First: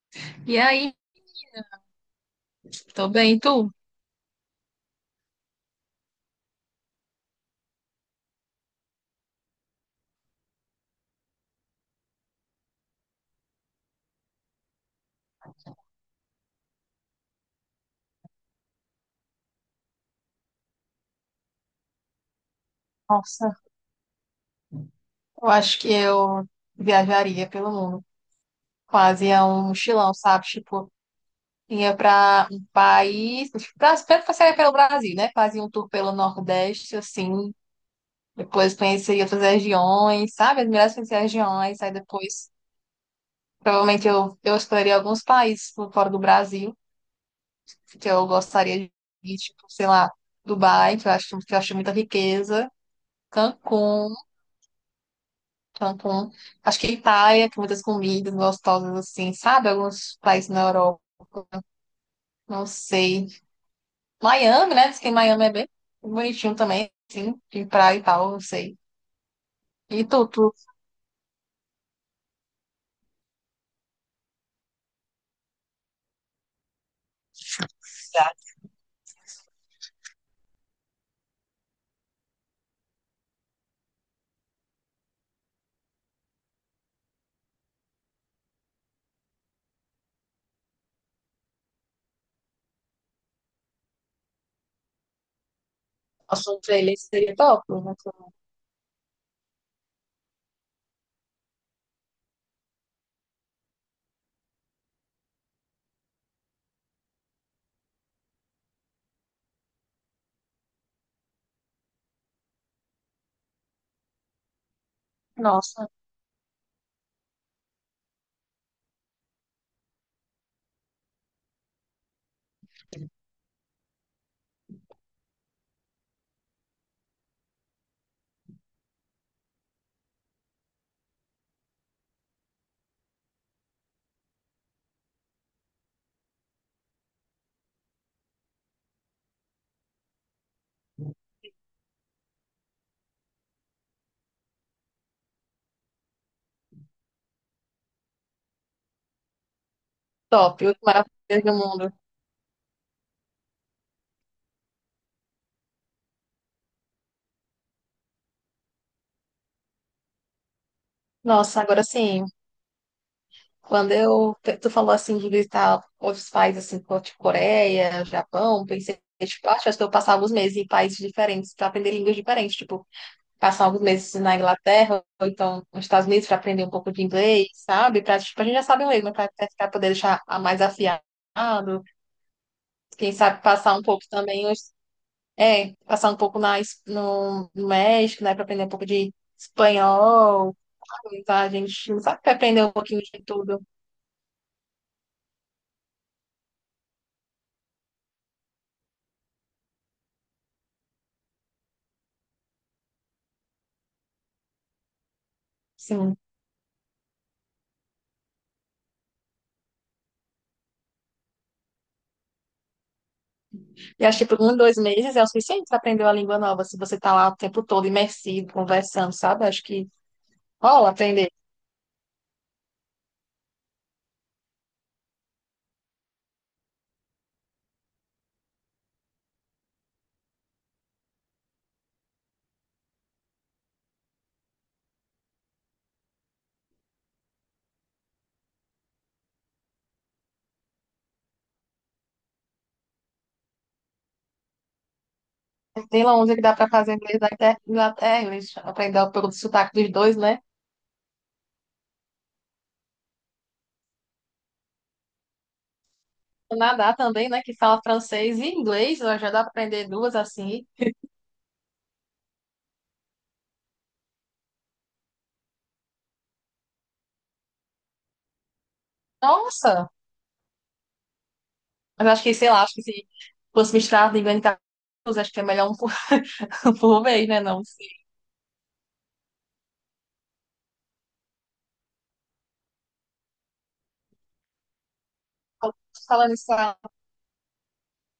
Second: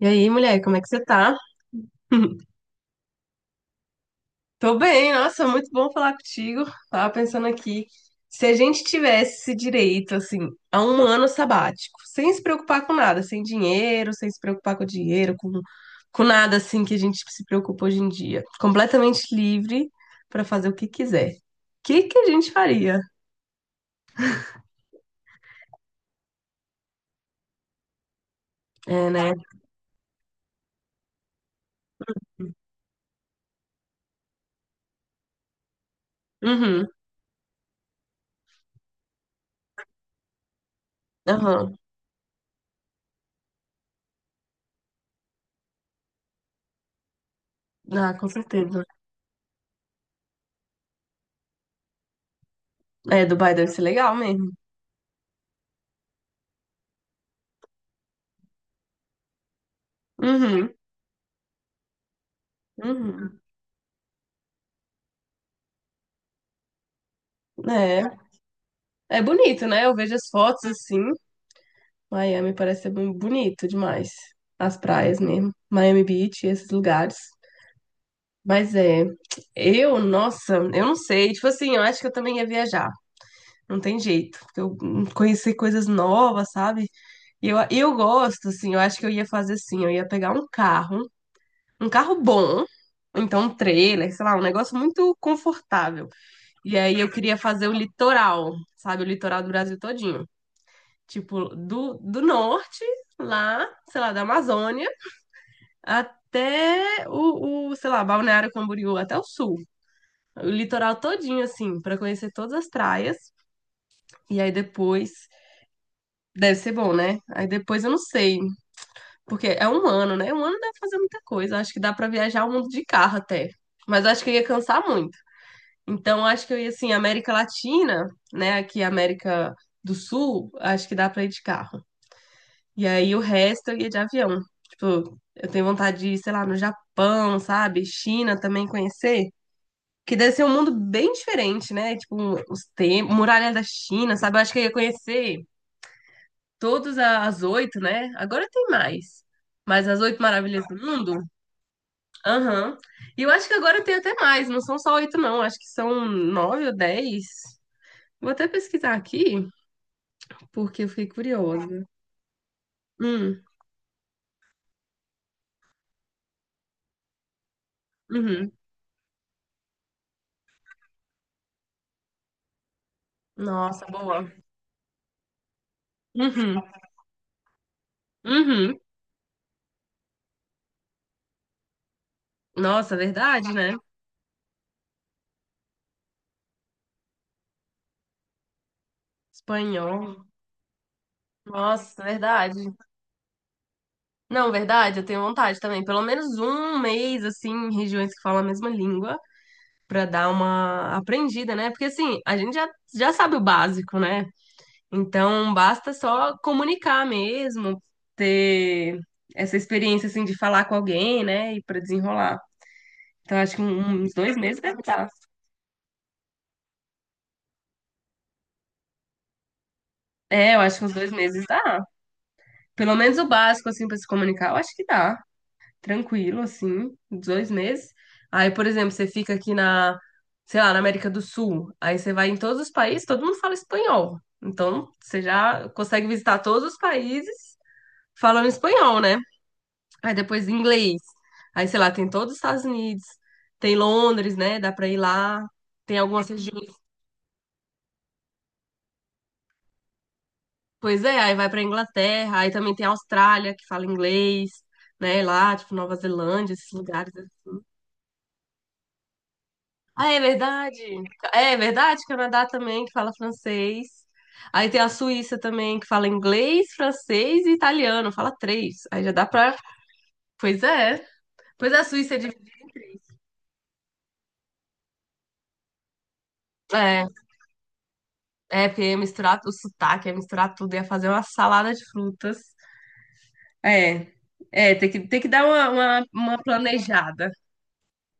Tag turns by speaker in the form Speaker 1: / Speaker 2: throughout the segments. Speaker 1: E aí,
Speaker 2: E
Speaker 1: mulher, como é que
Speaker 2: aí?
Speaker 1: você tá?
Speaker 2: Tô bem, e tu?
Speaker 1: Tô bem, nossa, muito bom falar contigo. Tava pensando aqui, se a gente tivesse esse direito, assim, a um ano sabático, sem se preocupar com nada, sem dinheiro, sem se preocupar com dinheiro, com nada, assim, que a gente se preocupa hoje em dia, completamente livre pra fazer o que quiser. O que que a gente faria?
Speaker 2: Nossa, eu acho que eu viajaria pelo mundo.
Speaker 1: É, né?
Speaker 2: Fazia um mochilão, sabe? Tipo, ia pra um país. Tipo, pra, primeiro passaria pelo Brasil, né? Fazia um tour pelo
Speaker 1: Uhum,
Speaker 2: Nordeste, assim. Depois conheceria outras regiões, sabe? As melhores, conhecer as
Speaker 1: aham.
Speaker 2: regiões. Aí depois, provavelmente, eu exploraria alguns países por fora do Brasil, que
Speaker 1: Ah,
Speaker 2: eu
Speaker 1: com
Speaker 2: gostaria
Speaker 1: certeza.
Speaker 2: de ir, tipo, sei lá, Dubai, que eu acho muita riqueza.
Speaker 1: É, Dubai deve ser
Speaker 2: Cancún.
Speaker 1: legal mesmo.
Speaker 2: Cancún. Acho que Itália tem muitas comidas gostosas assim, sabe? Alguns países na
Speaker 1: Uhum,
Speaker 2: Europa. Não sei.
Speaker 1: uhum.
Speaker 2: Miami, né? Diz que Miami é bem bonitinho também, assim, de praia e
Speaker 1: É,
Speaker 2: tal, não sei.
Speaker 1: é bonito, né? Eu
Speaker 2: E
Speaker 1: vejo as fotos assim. Miami parece ser bem bonito demais. As praias mesmo. Miami Beach, esses lugares. Mas é, eu, nossa, eu não sei. Tipo assim, eu acho que eu também ia viajar. Não tem jeito, porque eu conheci coisas novas, sabe? E eu gosto, assim, eu acho que eu ia fazer assim, eu ia pegar um carro bom, ou então um trailer, sei lá, um negócio muito confortável.
Speaker 2: a sua
Speaker 1: E aí
Speaker 2: playlist
Speaker 1: eu
Speaker 2: seria
Speaker 1: queria
Speaker 2: top,
Speaker 1: fazer o
Speaker 2: né?
Speaker 1: litoral, sabe? O litoral do Brasil todinho. Tipo, do norte, lá, sei lá, da Amazônia até o, sei lá, Balneário Camboriú, até o sul. O litoral todinho, assim, pra conhecer todas as praias. E aí depois.
Speaker 2: Nossa,
Speaker 1: Deve ser bom, né? Aí depois eu não sei. Porque é um ano, né? Um ano dá pra fazer muita coisa. Acho que dá pra viajar o mundo de carro até. Mas eu acho que eu ia cansar muito. Então, acho que eu ia, assim, América Latina, né? Aqui, América do Sul, acho que dá pra ir de carro. E aí o resto eu ia de avião. Tipo, eu tenho vontade de ir, sei lá, no Japão, sabe? China também conhecer. Que deve ser um mundo bem diferente, né? Tipo, os tempos, Muralha da China, sabe? Eu acho que eu ia conhecer todas as oito, né? Agora tem mais. Mas as oito
Speaker 2: top,
Speaker 1: maravilhas
Speaker 2: o
Speaker 1: do mundo?
Speaker 2: maravilha do mundo.
Speaker 1: Aham. E eu acho que agora tem até mais, não são só oito, não. Acho que são nove ou dez. Vou até pesquisar aqui, porque eu fiquei
Speaker 2: Nossa, agora
Speaker 1: curiosa.
Speaker 2: sim,
Speaker 1: Hum,
Speaker 2: quando eu, tu falou assim de visitar outros países, assim, como, tipo Coreia,
Speaker 1: uhum.
Speaker 2: Japão, pensei, tipo, acho que eu passava os meses em países diferentes para aprender línguas diferentes, tipo, passar alguns
Speaker 1: Nossa,
Speaker 2: meses
Speaker 1: boa.
Speaker 2: na Inglaterra, ou então nos Estados Unidos, para
Speaker 1: Uhum,
Speaker 2: aprender um pouco de inglês, sabe? Para tipo, a gente já
Speaker 1: uhum.
Speaker 2: sabe o inglês, mas para poder deixar a mais afiado,
Speaker 1: Nossa,
Speaker 2: quem sabe
Speaker 1: verdade,
Speaker 2: passar
Speaker 1: né?
Speaker 2: um pouco também, é, passar um pouco na, no México, né, para aprender um pouco de
Speaker 1: Espanhol.
Speaker 2: espanhol, sabe? Tá? A gente não
Speaker 1: Nossa,
Speaker 2: sabe, que aprender um
Speaker 1: verdade.
Speaker 2: pouquinho de tudo.
Speaker 1: Não, verdade, eu tenho vontade também. Pelo menos um mês, assim, em regiões que falam a mesma língua, pra dar uma aprendida, né? Porque, assim, a gente já sabe o básico, né? Então, basta
Speaker 2: Sim.
Speaker 1: só comunicar mesmo, ter essa experiência, assim, de falar com alguém, né? E pra desenrolar. Então, acho que um- um,
Speaker 2: E
Speaker 1: uns
Speaker 2: acho que
Speaker 1: dois
Speaker 2: por um,
Speaker 1: meses
Speaker 2: dois
Speaker 1: deve dar.
Speaker 2: meses é o suficiente para aprender uma língua nova, se você tá lá o tempo todo imersivo, conversando, sabe? Acho que
Speaker 1: É, eu acho que
Speaker 2: rola
Speaker 1: uns dois
Speaker 2: aprender.
Speaker 1: meses dá. Pelo menos o básico, assim, pra se comunicar, eu acho que dá. Tranquilo, assim, 2 meses. Aí, por exemplo, você fica aqui na, sei lá, na América do Sul, aí você vai em todos os países, todo mundo fala espanhol. Então, você já consegue visitar todos os países falando espanhol, né? Aí depois inglês. Aí, sei lá, tem todos os Estados Unidos, tem Londres, né? Dá pra ir lá. Tem
Speaker 2: Tem
Speaker 1: algumas
Speaker 2: Londres que dá para
Speaker 1: regiões.
Speaker 2: fazer inglês da Inglaterra, inglês, aprender pelo sotaque dos dois, né?
Speaker 1: Pois é, aí vai pra Inglaterra, aí também tem a Austrália, que fala inglês, né? Lá, tipo, Nova Zelândia, esses
Speaker 2: Canadá
Speaker 1: lugares.
Speaker 2: também, né? Que fala francês e inglês, ó, já dá para aprender
Speaker 1: Ah,
Speaker 2: duas
Speaker 1: é
Speaker 2: assim.
Speaker 1: verdade. É verdade, Canadá também, que fala francês. Aí tem a Suíça também, que fala inglês, francês e italiano, fala três. Aí já dá pra.
Speaker 2: Nossa!
Speaker 1: Pois é. Pois é, a
Speaker 2: Mas
Speaker 1: Suíça é
Speaker 2: acho que, sei
Speaker 1: dividida
Speaker 2: lá,
Speaker 1: em
Speaker 2: acho que
Speaker 1: três.
Speaker 2: se fosse misturar língua em casa, acho que é melhor por
Speaker 1: É,
Speaker 2: vez, né? Não. Sim.
Speaker 1: é, porque ia misturar o sotaque, ia misturar tudo, ia fazer uma salada de frutas. É, é, tem que dar uma, uma,
Speaker 2: Falando
Speaker 1: uma
Speaker 2: isso,
Speaker 1: planejada.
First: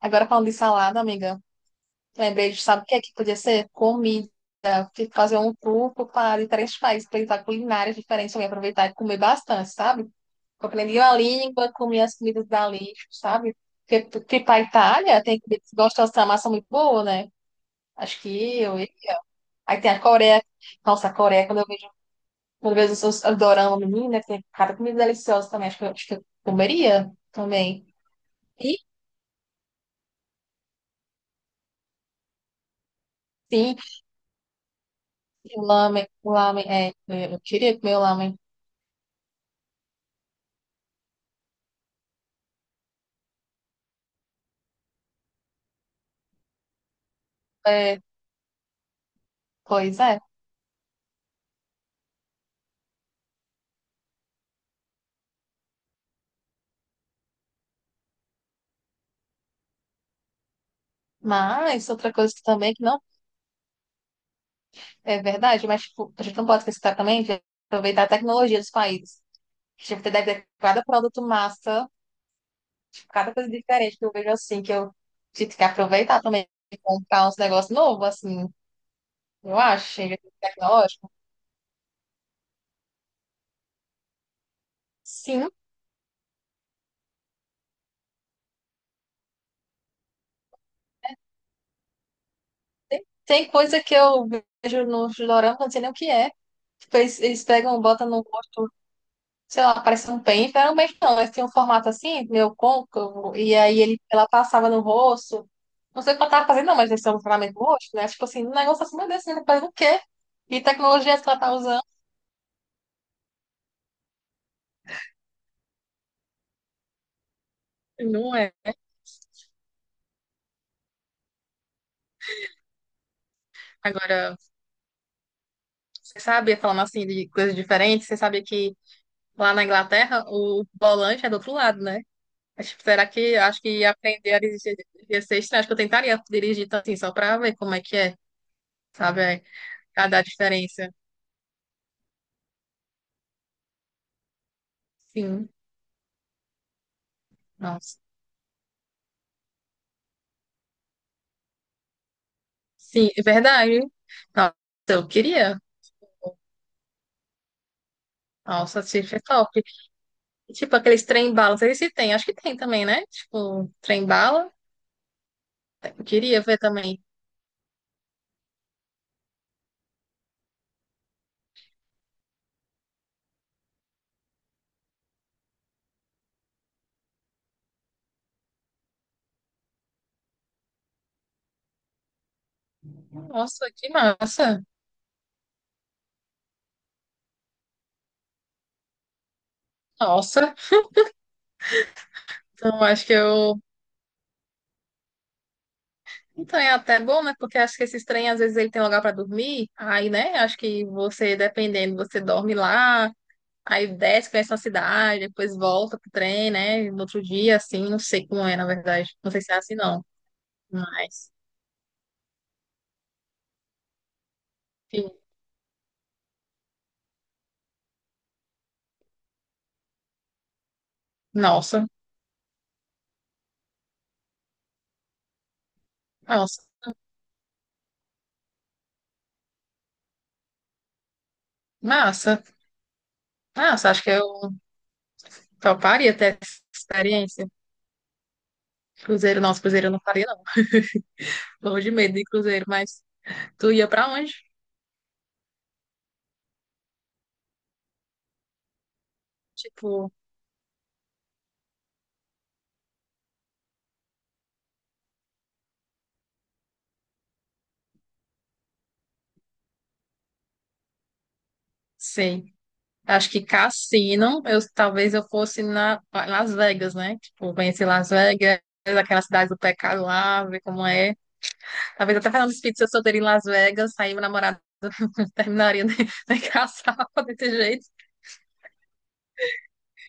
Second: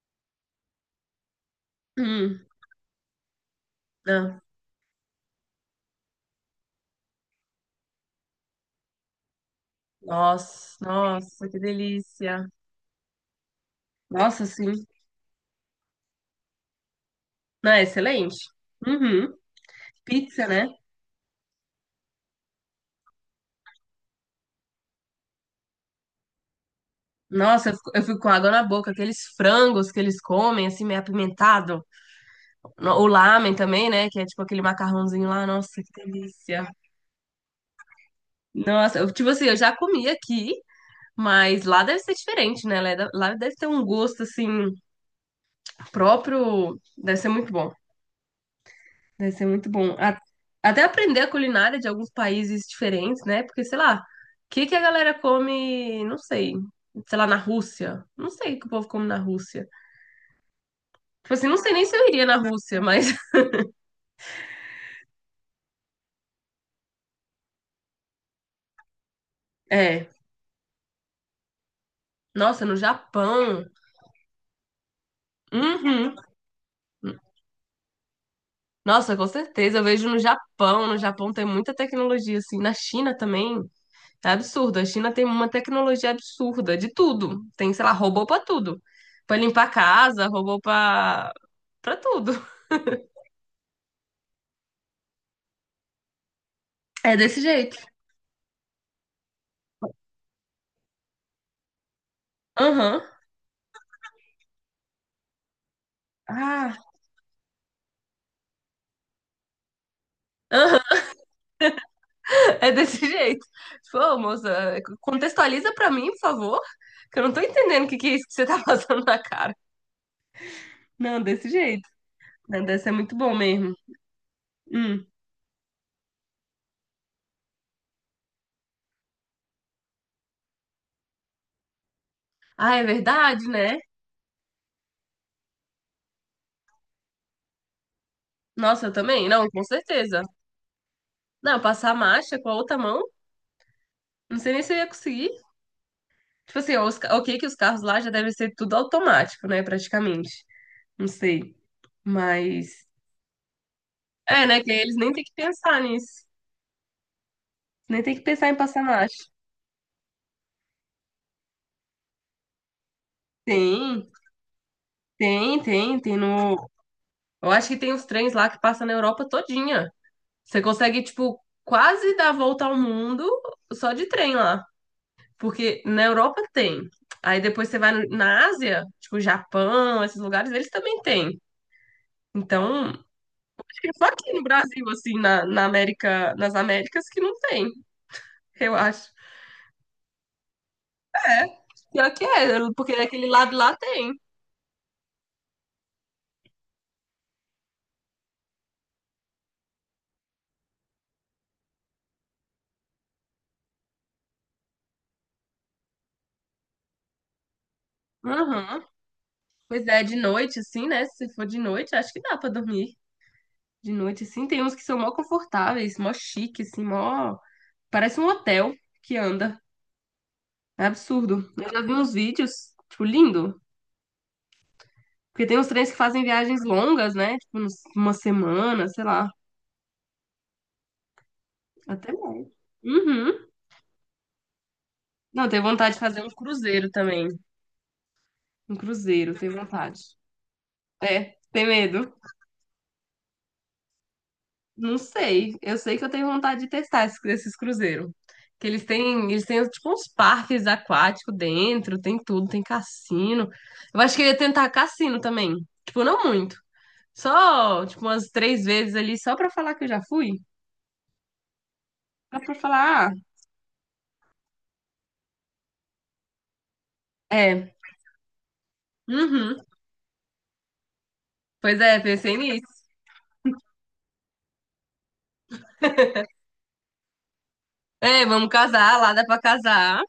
Speaker 2: agora falando de salada, amiga,
Speaker 1: Hum,
Speaker 2: lembrei de, sabe o que é que podia ser? Comida.
Speaker 1: ah,
Speaker 2: Fazer um tour para diferentes países, para culinárias diferentes, também aproveitar e comer bastante, sabe?
Speaker 1: nossa,
Speaker 2: Aprendi a
Speaker 1: nossa, que
Speaker 2: língua, comi as comidas
Speaker 1: delícia.
Speaker 2: dali, sabe? Porque
Speaker 1: Nossa,
Speaker 2: para a
Speaker 1: sim.
Speaker 2: Itália tem que gostar dessa massa muito boa, né?
Speaker 1: Não, é
Speaker 2: Acho
Speaker 1: excelente.
Speaker 2: que eu.
Speaker 1: Uhum.
Speaker 2: Aí tem a Coreia.
Speaker 1: Pizza, né?
Speaker 2: Nossa, a Coreia, quando eu vejo os dorama, menina, tem cada comida deliciosa também. Acho que eu comeria
Speaker 1: Nossa, eu
Speaker 2: também.
Speaker 1: fico, eu fico com água na
Speaker 2: E
Speaker 1: boca. Aqueles frangos que eles comem, assim, meio apimentado. O lamen
Speaker 2: sim,
Speaker 1: também, né? Que é tipo aquele macarrãozinho lá. Nossa, que
Speaker 2: o lamen,
Speaker 1: delícia.
Speaker 2: é, eu queria comer o lamen.
Speaker 1: Nossa, tipo assim, eu já comi aqui, mas lá deve ser diferente, né? Lá deve ter um gosto, assim, próprio. Deve ser muito bom.
Speaker 2: É,
Speaker 1: Deve ser muito bom.
Speaker 2: pois é.
Speaker 1: Até aprender a culinária de alguns países diferentes, né? Porque, sei lá, o que que a galera come, não sei, sei lá, na Rússia. Não sei o que o povo come na Rússia. Tipo assim, não sei nem
Speaker 2: Mas
Speaker 1: se eu
Speaker 2: outra
Speaker 1: iria
Speaker 2: coisa
Speaker 1: na
Speaker 2: que também
Speaker 1: Rússia,
Speaker 2: que não
Speaker 1: mas
Speaker 2: é verdade, mas tipo, a gente não pode esquecer também de aproveitar a tecnologia dos países.
Speaker 1: é.
Speaker 2: Gente, deve ter cada produto massa,
Speaker 1: Nossa, no
Speaker 2: tipo, cada coisa
Speaker 1: Japão.
Speaker 2: diferente que eu vejo assim, que eu tive que
Speaker 1: Uhum.
Speaker 2: aproveitar também e comprar uns negócios novos, assim,
Speaker 1: Nossa, com
Speaker 2: eu
Speaker 1: certeza. Eu
Speaker 2: acho,
Speaker 1: vejo
Speaker 2: em
Speaker 1: no Japão. No
Speaker 2: tecnológico.
Speaker 1: Japão tem muita tecnologia, assim. Na China também. É absurdo. A China tem uma
Speaker 2: Sim,
Speaker 1: tecnologia absurda de tudo. Tem, sei lá, robô pra tudo. Pra limpar a casa, robô pra tudo.
Speaker 2: tem coisa que eu vejo nos doramas, não sei nem o que é. Tipo,
Speaker 1: É
Speaker 2: eles,
Speaker 1: desse
Speaker 2: eles
Speaker 1: jeito.
Speaker 2: pegam, botam no rosto, sei lá, parece um pente, era um pente não, eles tinham um formato assim, meio
Speaker 1: Aham.
Speaker 2: côncavo, e aí ele, ela passava no rosto. Não sei o que ela tava fazendo, não,
Speaker 1: Ah,
Speaker 2: mas eles são um formato no rosto, né? Tipo assim, um negócio assim, meu Deus, você tá fazendo o quê? E
Speaker 1: aham,
Speaker 2: tecnologias que ela tá usando.
Speaker 1: é desse jeito. Tipo, ô, moça, contextualiza pra mim, por favor, que eu não tô entendendo o que que é isso que
Speaker 2: Não
Speaker 1: você
Speaker 2: é.
Speaker 1: tá passando na cara. Não, desse jeito. Né, deve ser muito bom mesmo.
Speaker 2: Agora.
Speaker 1: Hum.
Speaker 2: Você sabia, falando assim de coisas diferentes, você sabia que lá na Inglaterra o volante é do outro lado, né? Mas,
Speaker 1: Ah, é
Speaker 2: tipo, será que,
Speaker 1: verdade,
Speaker 2: acho
Speaker 1: né?
Speaker 2: que aprender a dirigir ia ser estranho? Acho que eu tentaria dirigir tanto assim, só pra ver como é que é,
Speaker 1: Nossa, eu
Speaker 2: sabe?
Speaker 1: também?
Speaker 2: É,
Speaker 1: Não, com
Speaker 2: cada a
Speaker 1: certeza.
Speaker 2: diferença.
Speaker 1: Não, passar a marcha com a outra mão, não sei nem se eu ia conseguir.
Speaker 2: Sim,
Speaker 1: Tipo assim, ok que os carros
Speaker 2: nossa.
Speaker 1: lá já devem ser tudo automático, né, praticamente. Não sei. Mas,
Speaker 2: Sim, é verdade.
Speaker 1: é,
Speaker 2: Nossa,
Speaker 1: né, que eles
Speaker 2: eu
Speaker 1: nem têm que
Speaker 2: queria.
Speaker 1: pensar nisso. Nem tem que pensar em passar
Speaker 2: Nossa, se é
Speaker 1: marcha.
Speaker 2: top. Tipo, aqueles trem-bala, não sei se tem, acho que tem também, né? Tipo,
Speaker 1: Tem,
Speaker 2: trem-bala.
Speaker 1: tem, tem,
Speaker 2: Eu
Speaker 1: tem
Speaker 2: queria ver
Speaker 1: no.
Speaker 2: também.
Speaker 1: Eu acho que tem os trens lá que passam na Europa todinha. Você consegue, tipo, quase dar a volta ao mundo só de trem lá. Porque na Europa tem. Aí depois você vai na Ásia, tipo, Japão, esses lugares, eles também têm. Então, acho
Speaker 2: Nossa, que
Speaker 1: que só aqui no
Speaker 2: massa.
Speaker 1: Brasil, assim, na América, nas Américas que não tem, eu acho.
Speaker 2: Nossa.
Speaker 1: Pior que é,
Speaker 2: Então,
Speaker 1: porque
Speaker 2: acho que
Speaker 1: daquele lado
Speaker 2: eu.
Speaker 1: lá tem.
Speaker 2: Então é até bom, né? Porque acho que esses trem, às vezes, ele tem lugar para dormir. Aí, né? Acho que você, dependendo, você dorme lá, aí desce, conhece uma cidade, depois volta pro trem, né? No outro dia, assim, não sei como é, na
Speaker 1: Uhum.
Speaker 2: verdade. Não sei se é assim,
Speaker 1: Pois é,
Speaker 2: não.
Speaker 1: de noite, assim, né? Se
Speaker 2: Mas,
Speaker 1: for de noite, acho que dá pra dormir. De noite, assim. Tem uns que são mó
Speaker 2: enfim,
Speaker 1: confortáveis, mó chique, assim, mó. Parece um hotel que anda. É absurdo. Eu já
Speaker 2: nossa,
Speaker 1: vi uns vídeos, tipo, lindo. Porque tem uns trens que fazem
Speaker 2: nossa,
Speaker 1: viagens longas, né? Tipo, uma semana, sei lá. Até
Speaker 2: massa.
Speaker 1: mais. Uhum.
Speaker 2: Massa, acho que eu
Speaker 1: Não, tenho vontade de
Speaker 2: toparia
Speaker 1: fazer um
Speaker 2: ter essa
Speaker 1: cruzeiro também.
Speaker 2: experiência.
Speaker 1: Um cruzeiro,
Speaker 2: Cruzeiro,
Speaker 1: tenho
Speaker 2: nossa, cruzeiro eu
Speaker 1: vontade.
Speaker 2: não faria, não.
Speaker 1: É, tem
Speaker 2: Morro de
Speaker 1: medo.
Speaker 2: medo de cruzeiro, mas tu ia pra onde?
Speaker 1: Não sei. Eu sei que eu tenho vontade de testar esses cruzeiros. Que eles têm tipo uns
Speaker 2: Tipo,
Speaker 1: parques aquáticos dentro, tem tudo, tem cassino. Eu acho que eu ia tentar cassino também. Tipo, não muito. Só, tipo, umas três vezes ali, só pra falar que eu já fui. Só
Speaker 2: sei.
Speaker 1: pra falar, ah,
Speaker 2: Acho que cassino, eu, talvez eu fosse na Las Vegas, né? Tipo,
Speaker 1: é.
Speaker 2: conhecer Las Vegas, aquela cidade do
Speaker 1: Uhum.
Speaker 2: pecado lá, ver como é.
Speaker 1: Pois é,
Speaker 2: Talvez até
Speaker 1: pensei
Speaker 2: fazendo espírito
Speaker 1: nisso.
Speaker 2: se eu solteira em Las Vegas, aí meu namorado terminaria de casar desse jeito.
Speaker 1: É, vamos casar, lá dá pra casar.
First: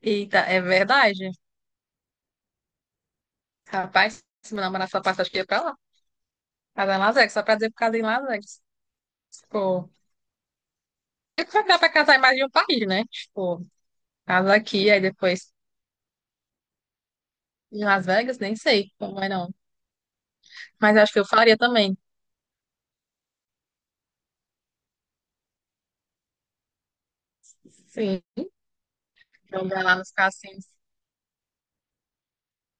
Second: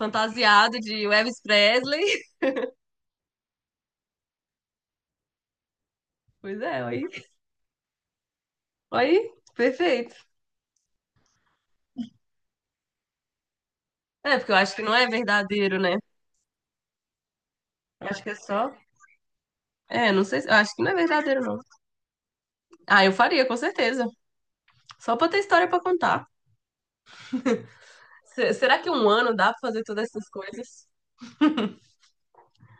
Speaker 2: Eita, é
Speaker 1: de
Speaker 2: verdade.
Speaker 1: Elvis Presley.
Speaker 2: Rapaz, se meu namorado só passa, acho que ia pra lá.
Speaker 1: Pois é,
Speaker 2: Casar em
Speaker 1: aí.
Speaker 2: Las Vegas, só pra dizer por causa em Las Vegas.
Speaker 1: Aí,
Speaker 2: Tipo,
Speaker 1: perfeito.
Speaker 2: é que dá pra casar em mais de um país, né? Tipo,
Speaker 1: É, porque
Speaker 2: casa
Speaker 1: eu acho que
Speaker 2: aqui,
Speaker 1: não
Speaker 2: aí
Speaker 1: é
Speaker 2: depois
Speaker 1: verdadeiro, né?
Speaker 2: em Las
Speaker 1: Eu acho que é
Speaker 2: Vegas, nem
Speaker 1: só
Speaker 2: sei como é não.
Speaker 1: É, não sei, eu acho que não é
Speaker 2: Mas acho que eu
Speaker 1: verdadeiro,
Speaker 2: faria
Speaker 1: não.
Speaker 2: também.
Speaker 1: Ah, eu faria, com certeza. Só pra ter história pra contar.
Speaker 2: Sim.
Speaker 1: Será que um ano dá pra fazer
Speaker 2: Jogar lá
Speaker 1: todas
Speaker 2: nos
Speaker 1: essas
Speaker 2: cassinos.
Speaker 1: coisas?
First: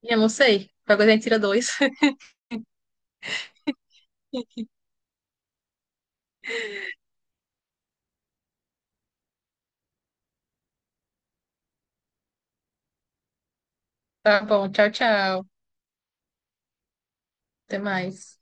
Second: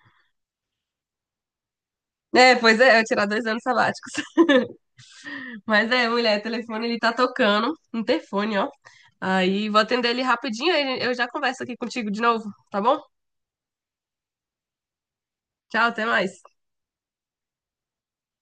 Speaker 2: E eu não sei. Qualquer coisa a gente tira dois.
Speaker 1: É, pois é, eu tirar 2 anos sabáticos. Mas é, mulher, o telefone, ele tá tocando. Um interfone, ó. Aí, vou atender ele rapidinho, aí eu já converso aqui contigo de novo, tá bom?
Speaker 2: Tá bom, tchau, tchau.
Speaker 1: Tchau, até mais.
Speaker 2: Até mais.